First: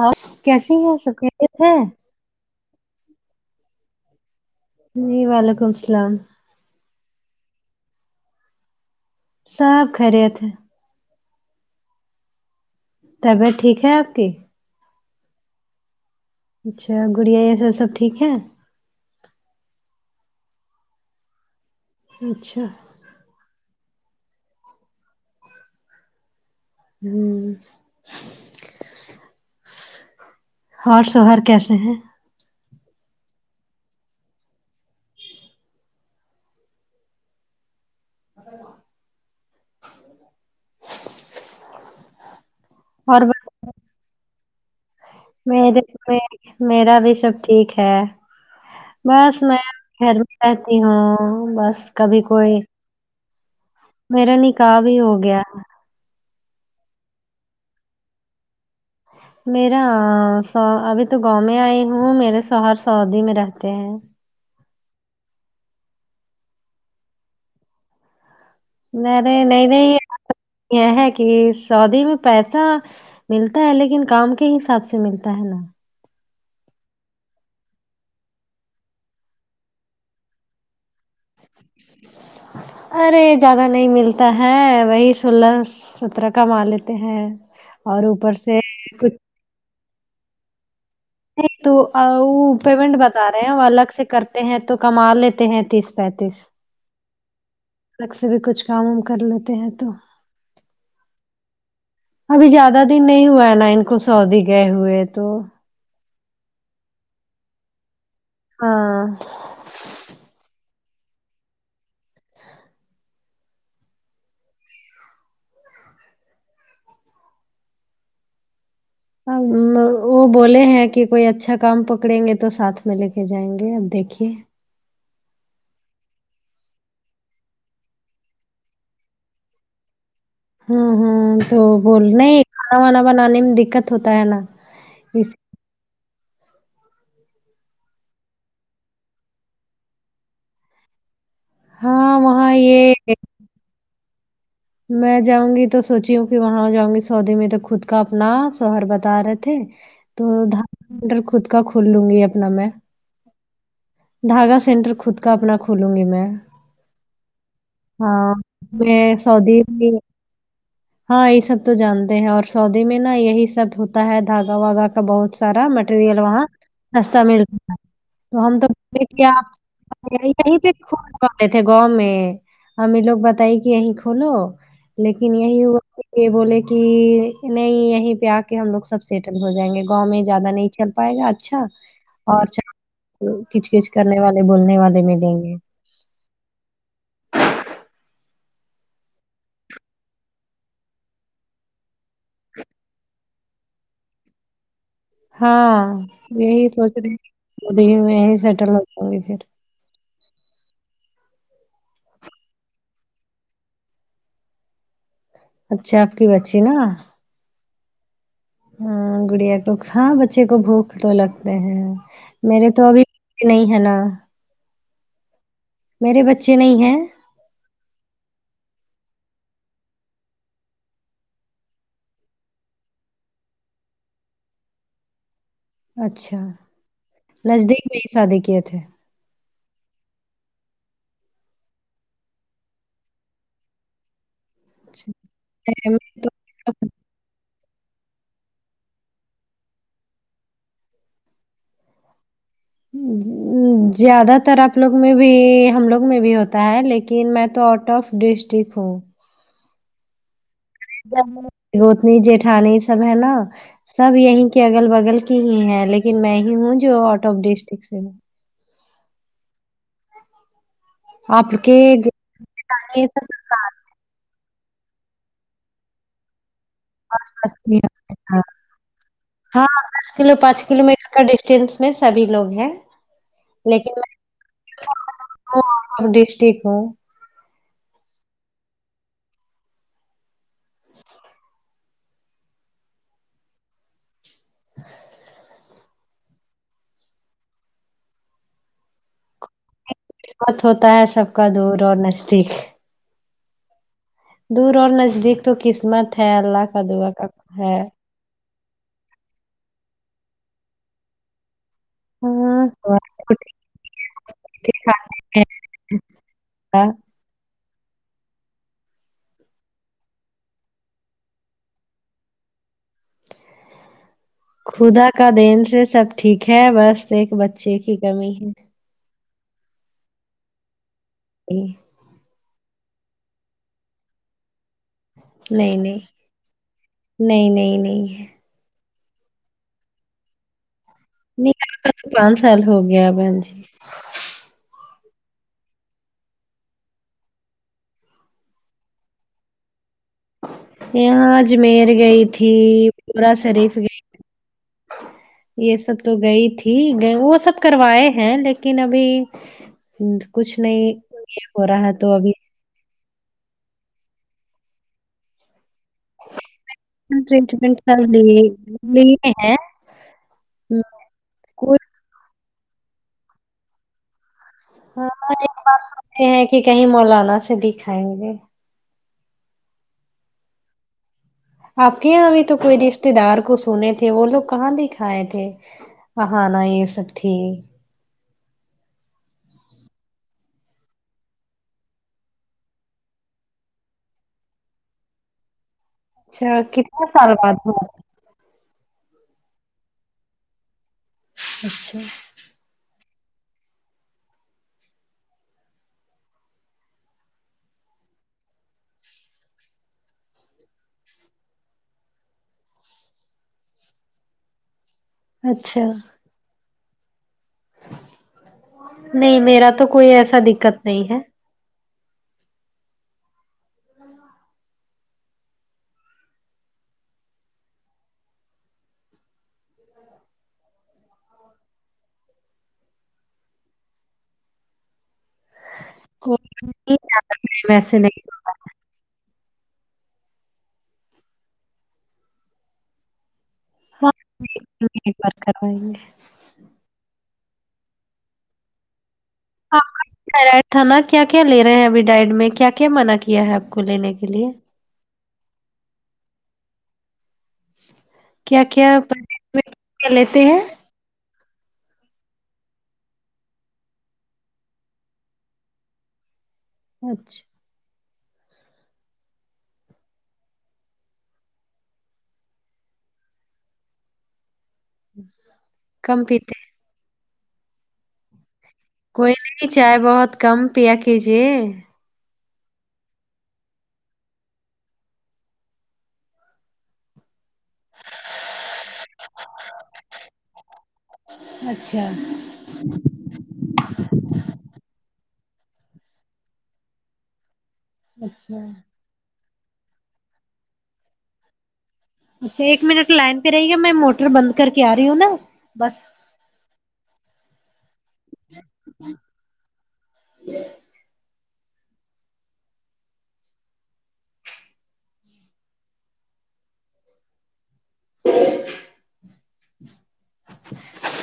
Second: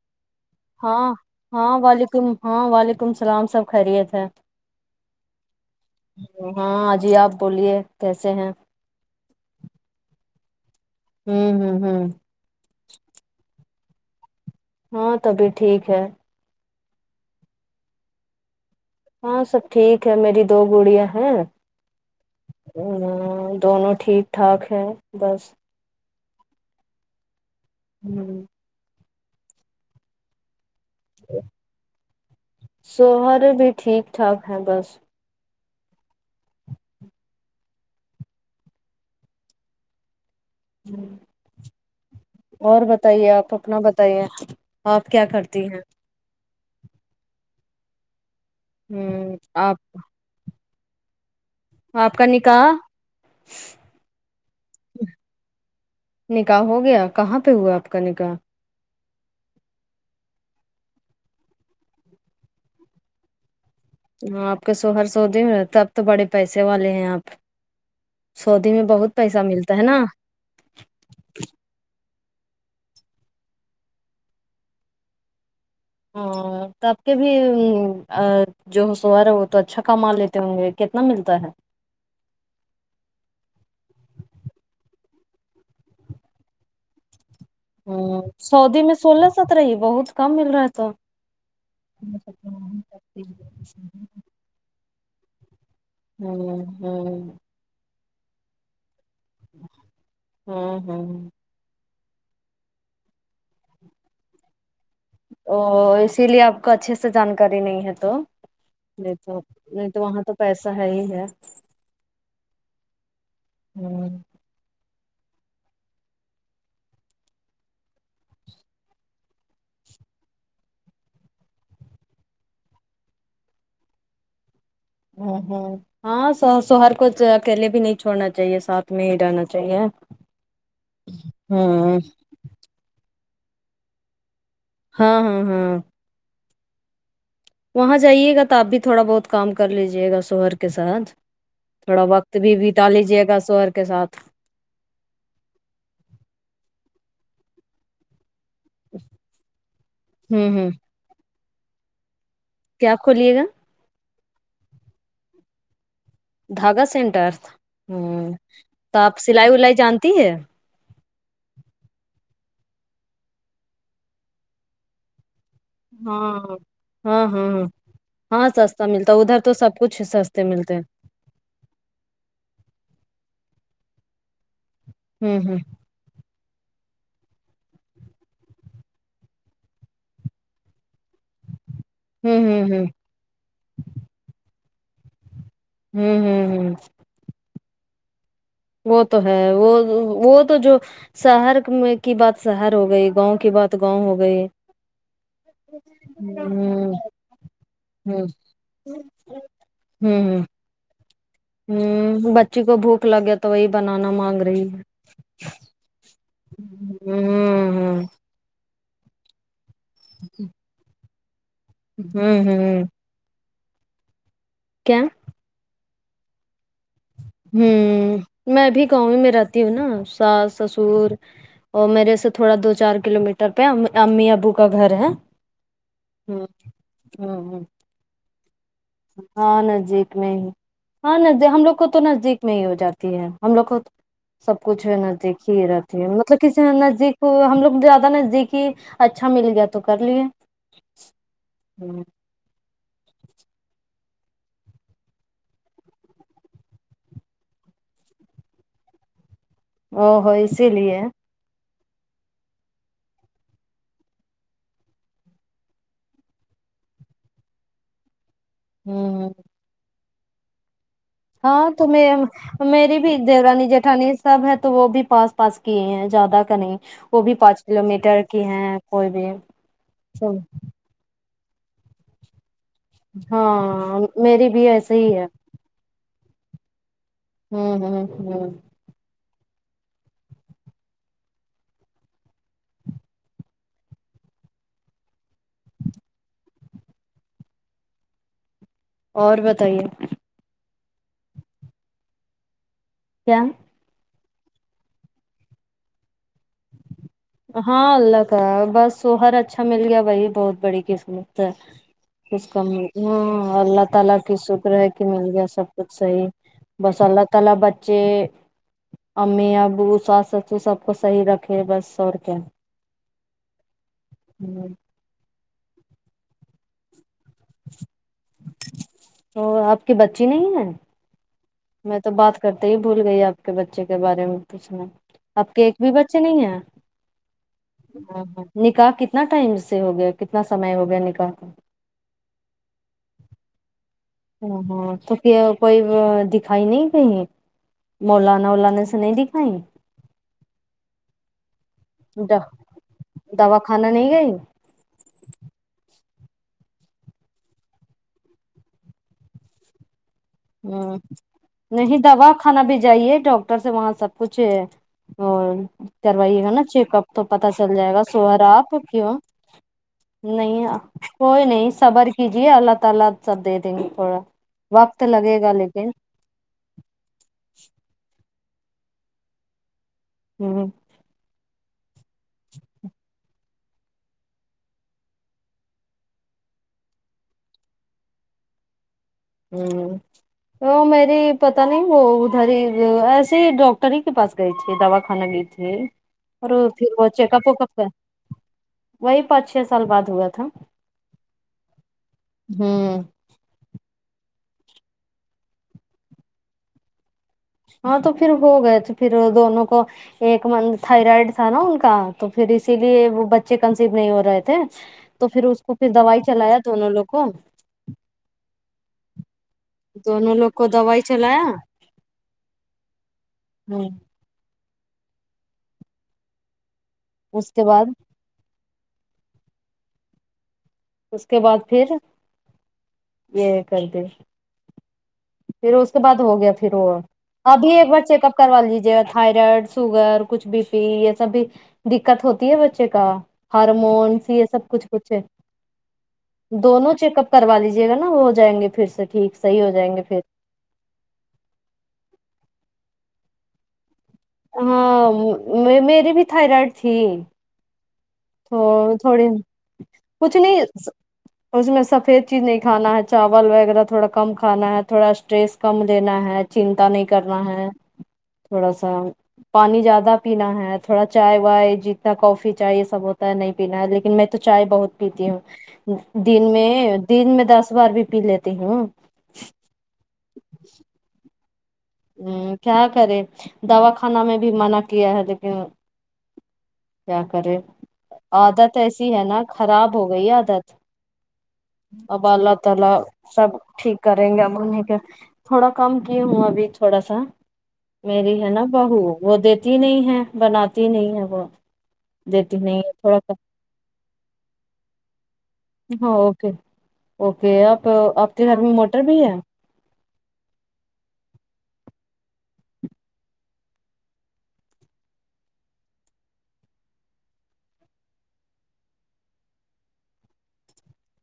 آپ کیسی ہیں ہاں سب خیریت ہاں ہے وعلیکم ہاں وعلیکم السلام سب خیریت ہے جی وعلیکم السلام ہاں جی آپ بولیے کیسے ہیں سب خیریت ہے ہوں ہوں ہوں طبیعت ٹھیک ہے آپ کی ہاں طبیعت ٹھیک ہے اچھا گڑیا یہ سب سب ٹھیک ہے ہاں سب ٹھیک ہے میری دو گڑیاں ہیں اچھا اوں دونوں ٹھیک ٹھاک ہے بس ہوں ہوں اور شوہر کیسے ہیں شوہر بھی ٹھیک ٹھاک ہے بس ہوں اور بتائیے آپ اپنا بتائیے آپ کیا کرتی ہیں مے میرا بھی سب ٹھیک ہے ہوں بس میں آپ گھر رہتی ہوں بس آپ کبھی کا کوئی نکاح میرا نکاح بھی ہو گیا نکاح ہو گیا کہاں پہ ہوا آپ کا نکاح میرا س ابھی تو گاؤں میں آئی ہوں میرے شوہر سعودی میں رہتے ہیں ہاں آپ کے شوہر سعودی میں رہتےاب تو بڑے پیسے والے ہیں آپ سعودی میں بہت پیسہ میرے نہیں ملتا ہے نا نہیں یہ ہے کی سعودی میں پیسہ ملتا ہے لیکن کام کے حساب سے ملتا ہے نا ہاں تو آپ کے بھی وں ا جو شوہر ہے وہ تو اچھا کما لیتے ہوں گے کتنا ملتا ہے ارے زیادہ نہیں ملتا ہے وہی سولہ سترہ کما لیتے ہیں اور ہوں اوپر سے سعودی میں کچھ سولہ سترہ ہی بہت کم مل رہا ہے تو نہیں تو وہ پیمنٹ بتا رہے ہیں الگ سے کرتے ہیں تو کما لیتے ہیں تیس پینتیس ہوں ہوں الگ سے بھی کچھ کام وم کر لیتے ہیں تو ہاں ہاں ابھی زیادہ دن نہیں ہوا ہے نا ان کو سعودی گئے ہوئے تو وو اسی لیے آپ کو اچھے سے جانکاری نہیں ہے تو ہاں دیکھو نہیں تو وہاں تو پیسہ ہے ہی ہے ہوں ا وہ بولے ہیں کہ کوئی اچھا کام پکڑیں گے تو ساتھ میں لے کے جائیں گے اب دیکھیے ہوں ہوں ہاں سو شوہر کو اکیلے بھی نہیں چھوڑنا چاہیے ساتھ میں ہی رہنا چاہیے ہوں ہوں تو ہاں بول نہیں کھانا وانا بنانے میں دکت ہوتا ہے نا ہاں اس ہاں ہاں وہاں جائیے گا تو آپ بھی تھوڑا بہت کام کر لیجیے گا شوہر کے ساتھ تھوڑا ہاں وقت وہاں بھی بتا یہ لیجے گا شوہر کے ساتھ میں جاؤں گی تو سوچی ہوں کہ وہاں جاؤں گی سعودی میں تو خود کا اپنا شوہر بتا رہے تھے تو ہوں دھار ہوں مٹر خود کا کھول لوں گی اپنا میں کیا کھولیے گا دھاگا سینٹر خود کا اپنا کھولوں گی میں دھاگا سینٹر ہوں ہاں میں تبس سعودی [unintelligible] ہاں یہ سب تو جانتے ہیں اور سعودی میں نا یہی سب ہوتا ہے دھاگا واگا کا بہت سارا مٹریل ہاں وہاں سستہ ہاں ہاں ہاں ملتا تو ہاں ہم تو سستا ب ملتا ہے کیا ادھر تو سب کچھ سستے یہیں پہ ملتے ہیں [unintelligible] کرتے تھے گاؤں میں امی لوگ بتائی کہ یہیں کھولو لیکن ہوں ہوں یہی ہوا یہ بولے کہ نہیں یہیں پہ آ کے ہم لوگ سب سیٹل ہو جائیں گے گاؤں میں زیادہ نہیں چل پائے گا اچھا اور ہوں ہوں کچ کچ کرنے والے بولنے والے ملیں گے ہوں ہوں ہوں وہ تو ہے وہ وہ تو جو شہر میں کی بات شہر ہو گئی گاؤں کی بات گاؤں ہو گئی ہاں یہی سوچ ہوں ہوں رہے سعودی میں ہی سیٹل ہوتا ہو پھر ہوں ہوں ہوں بچی کو بھوک لگے تو وہی بنانا مانگ رہی ہے اچھا آپ کی بچی نا ہوں ہوں ہوں ہوں ہاں گڑیا کو ہاں بچے کو بھوک تو لگتے ہیں ہوں میرے تو ہوں ابھی نہیں ہے نا کیا میرے بچے نہیں ہیں ہوں میں بھی گاؤں ہی میں رہتی ہوں نا ساس سسر اور میرے سے تھوڑا دو چار کلو میٹر پہ امی ابو کا گھر ہے اچھا نزدیک میں ہی شادی کیے تھے ہاں نزدیک میں ہی ہاں ن ہم لوگ کو تو نزدیک میں ہی ہو جاتی ہے ہم لوگ کو سب کچھ اچھا نزدیک ہی رہتی میں تو ہے کسی نزدیک ہم لوگ زیادہ نزدیک ہی اچھا مل گیا تو کر لیے [inaudible] زیادہ تر آپ لوگ میں بھی ہم لوگ میں بھی ہوتا ہے لیکن میں تو آؤٹ آف ڈیسٹک ہوں او ہو اسی لیے روتنی جیٹھانی سب ہے نا سب یہیں کے اگل بگل کی ہی ہیں لیکن میں ہی ہوں جو آؤٹ آف ڈیسٹک سے ہوں ہوں ہ آپ ہاں کے تو میں میری جیٹھانی یہ بھی سب دیورانی جیٹھانی سب ہے تو وہ بھی پاس پاس کیے ہیں زیادہ کا نہیں وہ پاس بھی پاس پانچ میں کلو ہیں؟ میٹر ہاں کی ہے وہ بھی ہاں، دس کلو پانچ کلو میٹر کا ڈسٹینس میں سبھی لوگ ہیں ہاں میری بھی ایسے ہی ہے ڈسٹک ہوں ہوں ہوں ہوں [inaudible] اور بتائیے بہت ہوتا ہے سب کا دور اور نزدیک کیا دور اور نزدیک تو قسمت ہے اللہ کا دعا کا ہے ہاں اللہ کا بس شوہر اچھا مل گیا وہیں بہت بڑی قسمت ہے کچھ کا ہاں سوال تو ہاں اللہ تعالی کی شکر ٹھیک ہے ٹھاک کہ مل آنے میں گیا سب کچھ صحیح تھا۔ بس اللہ تعالی بچے امی ابو ساس سسر سب کو صحیح رکھے بس اور ہوں خدا کا دین سے سب ٹھیک ہے بس ایک بچے کی کمی ہے اور آپ کی بچی نہیں ہے [inaudible] میں تو بات کرتے ہی بھول گئی آپ کے بچے کے بارے میں پوچھنا آپ کے ایک نہیں نہیں بھی بچے نہیں ہیں نہیں نہیں نہیں ہے نکاح کتنا ٹائم سے ہو گیا کتنا سمے ہو گیا نکاح نکاح کا تو پانچ سال ہو گیا باجی ہ ہاں تو کہ کوئی دکھائی نہیں گئی ہے مولانا وولانا سے نہیں دیکھای پھر اجمیر گئی تھی عمرہ دوا شریف کھانا گئی نہیں یہ سب تو گئی تھی وہ سب کروائے ہیں لیکن ابھی کچھ نہیں ہ یہ ہو رہا نہیں تو دوا ابھی کھانا بھی جائیے ڈاکٹر سے وہاں سب کچھ کروائیے گا نا چیک کب تو پتا چل ٹریٹمنٹ جائے گا سب لیے سوہرا آپ کیوں لیے ہیں نہیں کوئی نہیں صبر کیجیے اللہ تعالی سب دے دیں گے تھوڑا تو لگے گا لیکن کہے کہ کہیں مولانا سے دکھائیں گے ھمم آپکے یہا بھی تو کوئی رشتے دار کچھ سنے تھے وہ لوگ کہاں دکھائے تھے آہانا یہ سب تھی ہمم وہ میری پتا نہیں وہ ادھر ہی ایسے ہی ڈاکٹر ہی کے پاس گئی تھی دوا خانا گئی تھی اور اچھا پھر کتنے وہ سال چیک اپ وک بعد اپ کا ہوا وہی پانچ چھ سال بعد ہوا تھا اچھا ھمم ہاں تو پھر وہ گئے تھے پھروہ دونوں کو ایک منتہ تھائرائڈ تھا نا ان کا تو پھر اسی لیے وہ بچے کنسیو نہیں ہو رہے تھے تو پھر اس کو اچھا پھر دوائی چلایا دونوں لوگ کو نہیں میرا تو کوئی دونوں ایسا لوگ کو دککت نہیں ہے ھمم اس کے بعد اس کے بعد پھر یہ کرتے پھر اس کے بعد ہو گیا کوئی پھر وہ نہیں جاتا، ابھی میرے ایک ویسے بار نہیں چیک اپ ہوتا. کروا لیجیے تھائرائڈ سوگر کچھ بی پی یہ سب بھی دککت ہوتی ہے بچے کا ہاں ہارمونس یہ سب کچھ کچھ ایک ہے بار کروائیں گے دونوں چیک اپ کروا لیجیے گا نا وہ ہو جائیں گے پھر سے ٹھیک صحیح ہو جائیں گے پھر کھا نا کیا کیا لے رہے ہیں ابھی ڈائٹ میں کیا کیا منع کیا ہے آپ کو لینے کے لیے ہاں میری بھی تھائرائڈ تھی تو کیا کیا تھوڑی پرہیز میں کیا کچھ لیتے ہیں نہیں سا اس میں سفید چیز نہیں کھانا ہے چاول وغیرہ تھوڑا کم کھانا ہے تھوڑا اسٹریس کم لینا ہے چنتا نہیں کرنا اچھا ہے تھوڑا سا پانی زیادہ پینا ہے تھوڑا چائے وائے جتنا کافی چائے یہ سب ہوتا نہیں پینا لیکن میں تو چائے بہت پیتی ہوں کم دن پیتے ہیں؟ میں دن میں دس بار بھی پی لیتی ہوں کوئی نہیں چائے بہت کم پیا کیجیے ھمم کیا کرے دوا خانا میں بھی منع کیا ہے لیکن کیا کرے عادت ایسی ہے نا خراب ہو گئی عادت اچھا اب اللہ تعالی سب ٹھیک کریں گے اب ہمے کے تھوڑا کم کی ہوں ابھی تھوڑا سا میری ہے اچھا نا بہو وہ دیتی نہیں ہے بناتی نہیں ہے وہ دیتی اچھا نہیں ایک ہے منٹ تھوڑا سا لائن پہ رہی گا میں موٹر بند کر کے آ رہی ہوں نا بس ہاں اوکے اوکے آپ آپ کے گھر میں موٹر بھی ہے ج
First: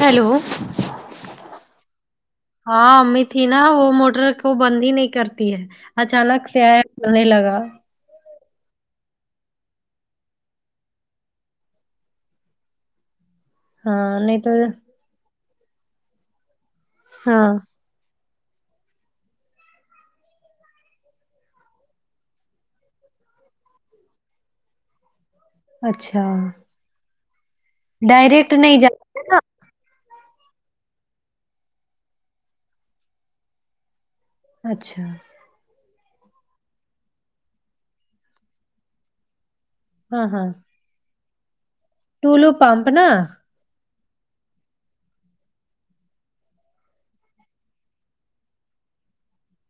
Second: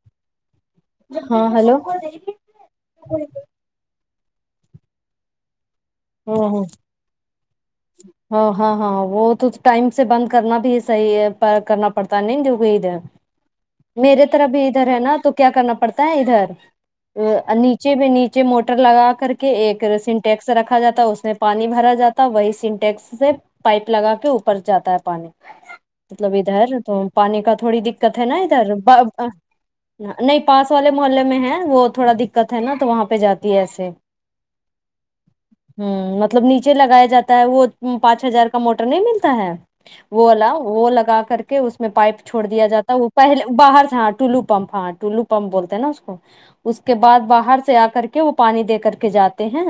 ہیلو ہاں ہلو ہاں امی تھی نا وہ موٹر کو بند ہی نہیں کرتی ہے ہاں اچانک ہاں شکه کر نے لگا ہاں ہاں ہاں وہ تو ٹائم سے بند کرنا بھی ہے صحیح ہے کرنا پڑتا ہے نہیں جو وہ ہے ہ میرے طرف بھی ادھر ہے نا تو کیا کرنا پڑتا ہے ادھر وہ ہاں انیچ نیچے میں نیچے موٹر لگا کر کے ایک سنٹیکس رکھا جاتا اس میں پانی بھرا جاتا وہی سنٹیکس سے پائپ لگا کے اوپر جاتا ہے پانی اچھا مطلب ادھر تو پانی کا تھوڑی دقت ہے نا ڈائریکٹ ادھر نہیں جاتے نا نہیں پاس والے محلے میں ہے وہ تھوڑا دقت ہے نا تو وہاں پہ جاتی ہے ایسے اچھا ہ مطلب نیچے لگایا جاتا ہے وہ پانچ ہزار کا موٹر نہیں ملتا ہے وہ ہاں ہاں والا وہ لگا کر کے اس میں پائپ چھوڑ ٹولو دیا پمپ جاتا نا وہ پہل باہر سے ہاں ٹولو پمپ ہاں ٹولو پمپ بولتے ہیں نا اس کو اس کے بعد باہر سے آ کر کے وہ پانی دے کر کے جاتے ہیں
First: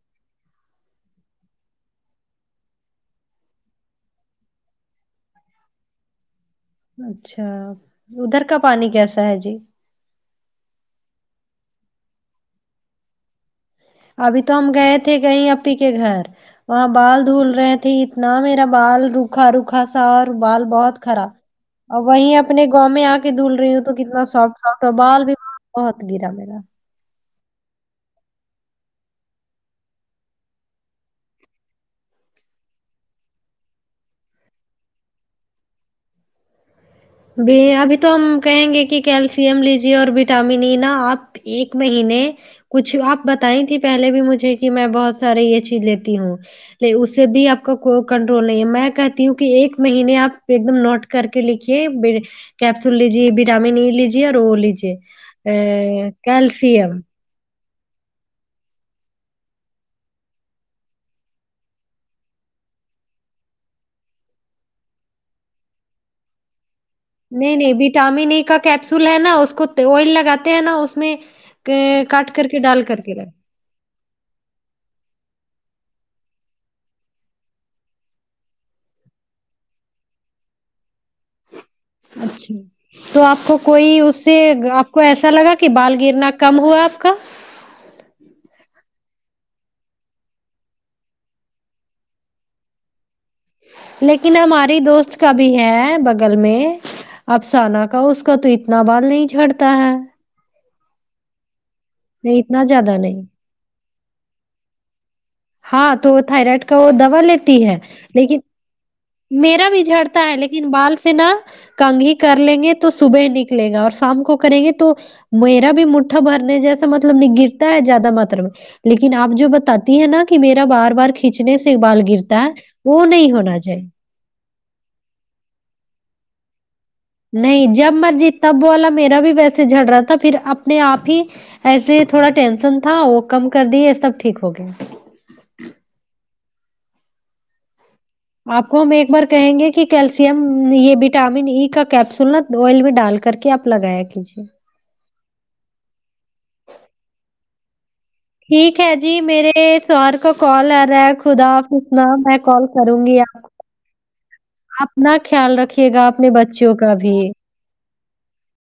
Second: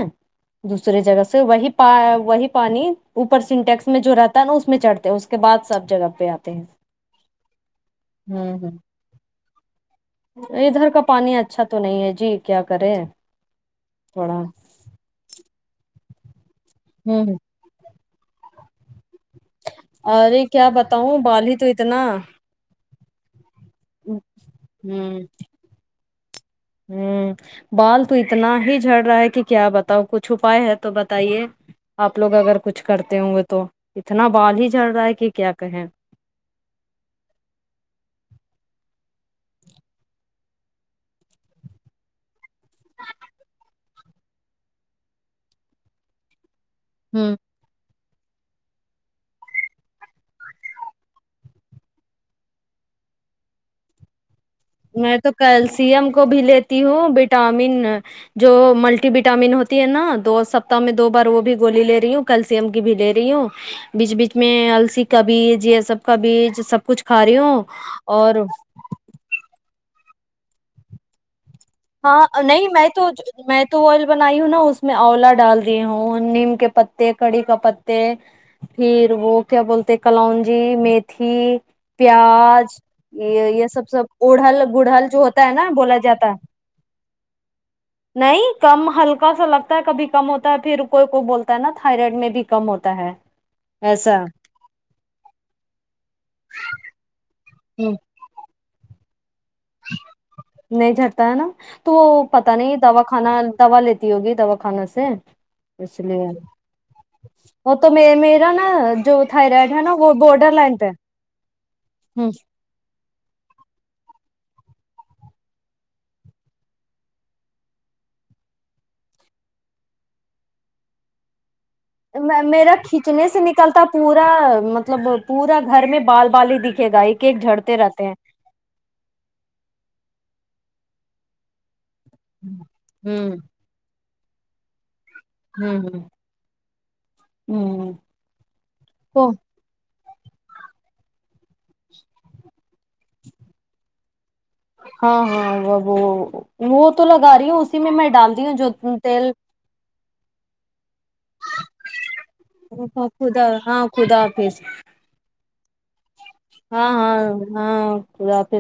دوسریے جگہ سے وہی پہ وہی پانی اوپر سنٹیکس میں جو رہتا ہے نا اس میں چڑھتے اس اس کے بعد سب جگہ پہ آتے ہیں اچھا ادھر ہوں کا ہوں پانی کیسا ہے جی ادھر کا پانی اچھا تو نہیں ہے جی کیا کرے تھوڑا ابھی تو ہم گئے تھے کہیں اپی کے گھر وہاں بال ہوں دھول رہے تھھی اتنا میرا بال روکھا روکھا سا اور ارے بال کیا بہت بتاؤں کرا بال ہی تو اور اتنا وہیں ا اپنے گاؤں میں آ کے دھول رہی ہوں تو کتنا سافٹ سافٹ اور ہوں بال بھی وہاں بہت گرا میرا ہوں بال تو اتنا ہی جڑ رہا ہے کہ کیا بتاؤ کچھ اپپائے ہے تو بتائیے آپ لوگ اگر کچھ کرتے ہوں گے تو اتنا بال ہی جھڑ رہا ہے کہ کیا کہیں ب ابھی تو ہم کہیں گے کہ کیلشیئم لیجیے اور وٹامن ای نا آپ ایک مہینے کچھ آپ بتائیں تھی پہلے بھی مجھے کہ میں بہت سارے یہ چیز لیتی ہوں ل اسے ہوں بھی آپ کا کو کنٹرول نہیں ہے میں کہتی ہوں کہ ایک مہینے آپ ایک دم نوٹ کر کے لکھی کیپسول لیجیے وٹامن ای لیجیے اور او لیجیے میں تو کیلشیم کو بھی لیتی کیلشیم ہوں وٹامن جو ملٹی وٹامن ہوتی ہے نا دو سپتاہ میں دو بار وہ بھی گولی لے رہی ہوں کیلشیئم کی بھی لے رہی ہوں بیچ بیچ میں السی کا بیج یہ سب کا بیج سب کچھ کھا رہی نہیں ہوں نہیں وٹامن اور ای کا کیپسول ہے نا اس کو آئل لگاتے ہیں نا اس میں کاٹ ہاں کر کے نہیں ڈال میں کر تو کے لگا میں تو آئل بنائی ہوں نا اس میں اولا ڈال دی ہوں نیم کے پتے کڑی کا پتے پھر وہ کیا بولتے کلونجی میتھی اچھا پیاز تو آپ یہ کو یہ سب کوئی سب اس سے اڑہل آپ کو گڑہل جو ایسا ہوتا ہے لگا کہ نا بال بولا جاتا گرنا ہے کم ہوا کا نہیں کم ہلکا سا لگتا ہے کبھی کم ہوتا ہے پھر کوئی کوئی بولتا ہے نا تھائرائڈ میں بھی کم ہوتا ہے ایسا لیکن ہماری دوست کا بھی ہے بغل میں افسانہ ہ کا اس کا تو اتنا بال نہیں جھڑتا ہے نہیں جھرتا ہے نا تو وہ پتا نہیں دوا خانا دوا لیتی ہوگی دوا کھانے سے اس ہاں تو لیے تھائرائڈ کا وہ دوا لیتی وہ ہے تو میں لیکن میرا نا جو میرا تھائرائڈ بھی ہے نا وہ جھرتا ہے بارڈر لیکن لائن پہ بال سے نہ کنگی کرلیں گے تو صبح نکلے گا اور شام کو کریں گے تو میرا بھی مٹھا بھرنے جیسا مطلب نہیں گرتا ہے زیادہ متر میں لیکن آپ جو بتاتی ہے نا کہ میرا بار بار کھینچنے سے بال گرتا ہے میرا وہ کھینچنے نہیں سے ہونا چاہی نکلتا پورا مطلب پورا گھر میں بال بال ہی دکھے گا ایک ایک نہیں جھڑتے جب رہتے ہیں مرضی تب والا میرا بھی ویسے جھر رہا تھا پھر اپنے آپ ہی ایسے تھوڑا ٹینشن تھا وہ ہوں کم کر دیے سب ٹھیک ہو گیا ہوں ہ ہوں آپ کو ہم ایک بار تو کہیں گے کہ کیلشیم یہ وٹامن ای کا کیپسول نا آئل میں ڈال کر کے آپ لگایا کیجے ہاں ہاں وہ وہ وہ تو لگا رہی ہوں اسی میں میں ڈال رہی ہوں جو ٹھیک ہے جی تیل میرے سر کا کال آ رہا ہے خدا نہ میں کال کروں گی آپ خدا کو ہاں خدا حافظ آپ نہ خیال رکھیے گا اپنے بچیوں ہاں کا بھی ہاں ہاں خداحافظ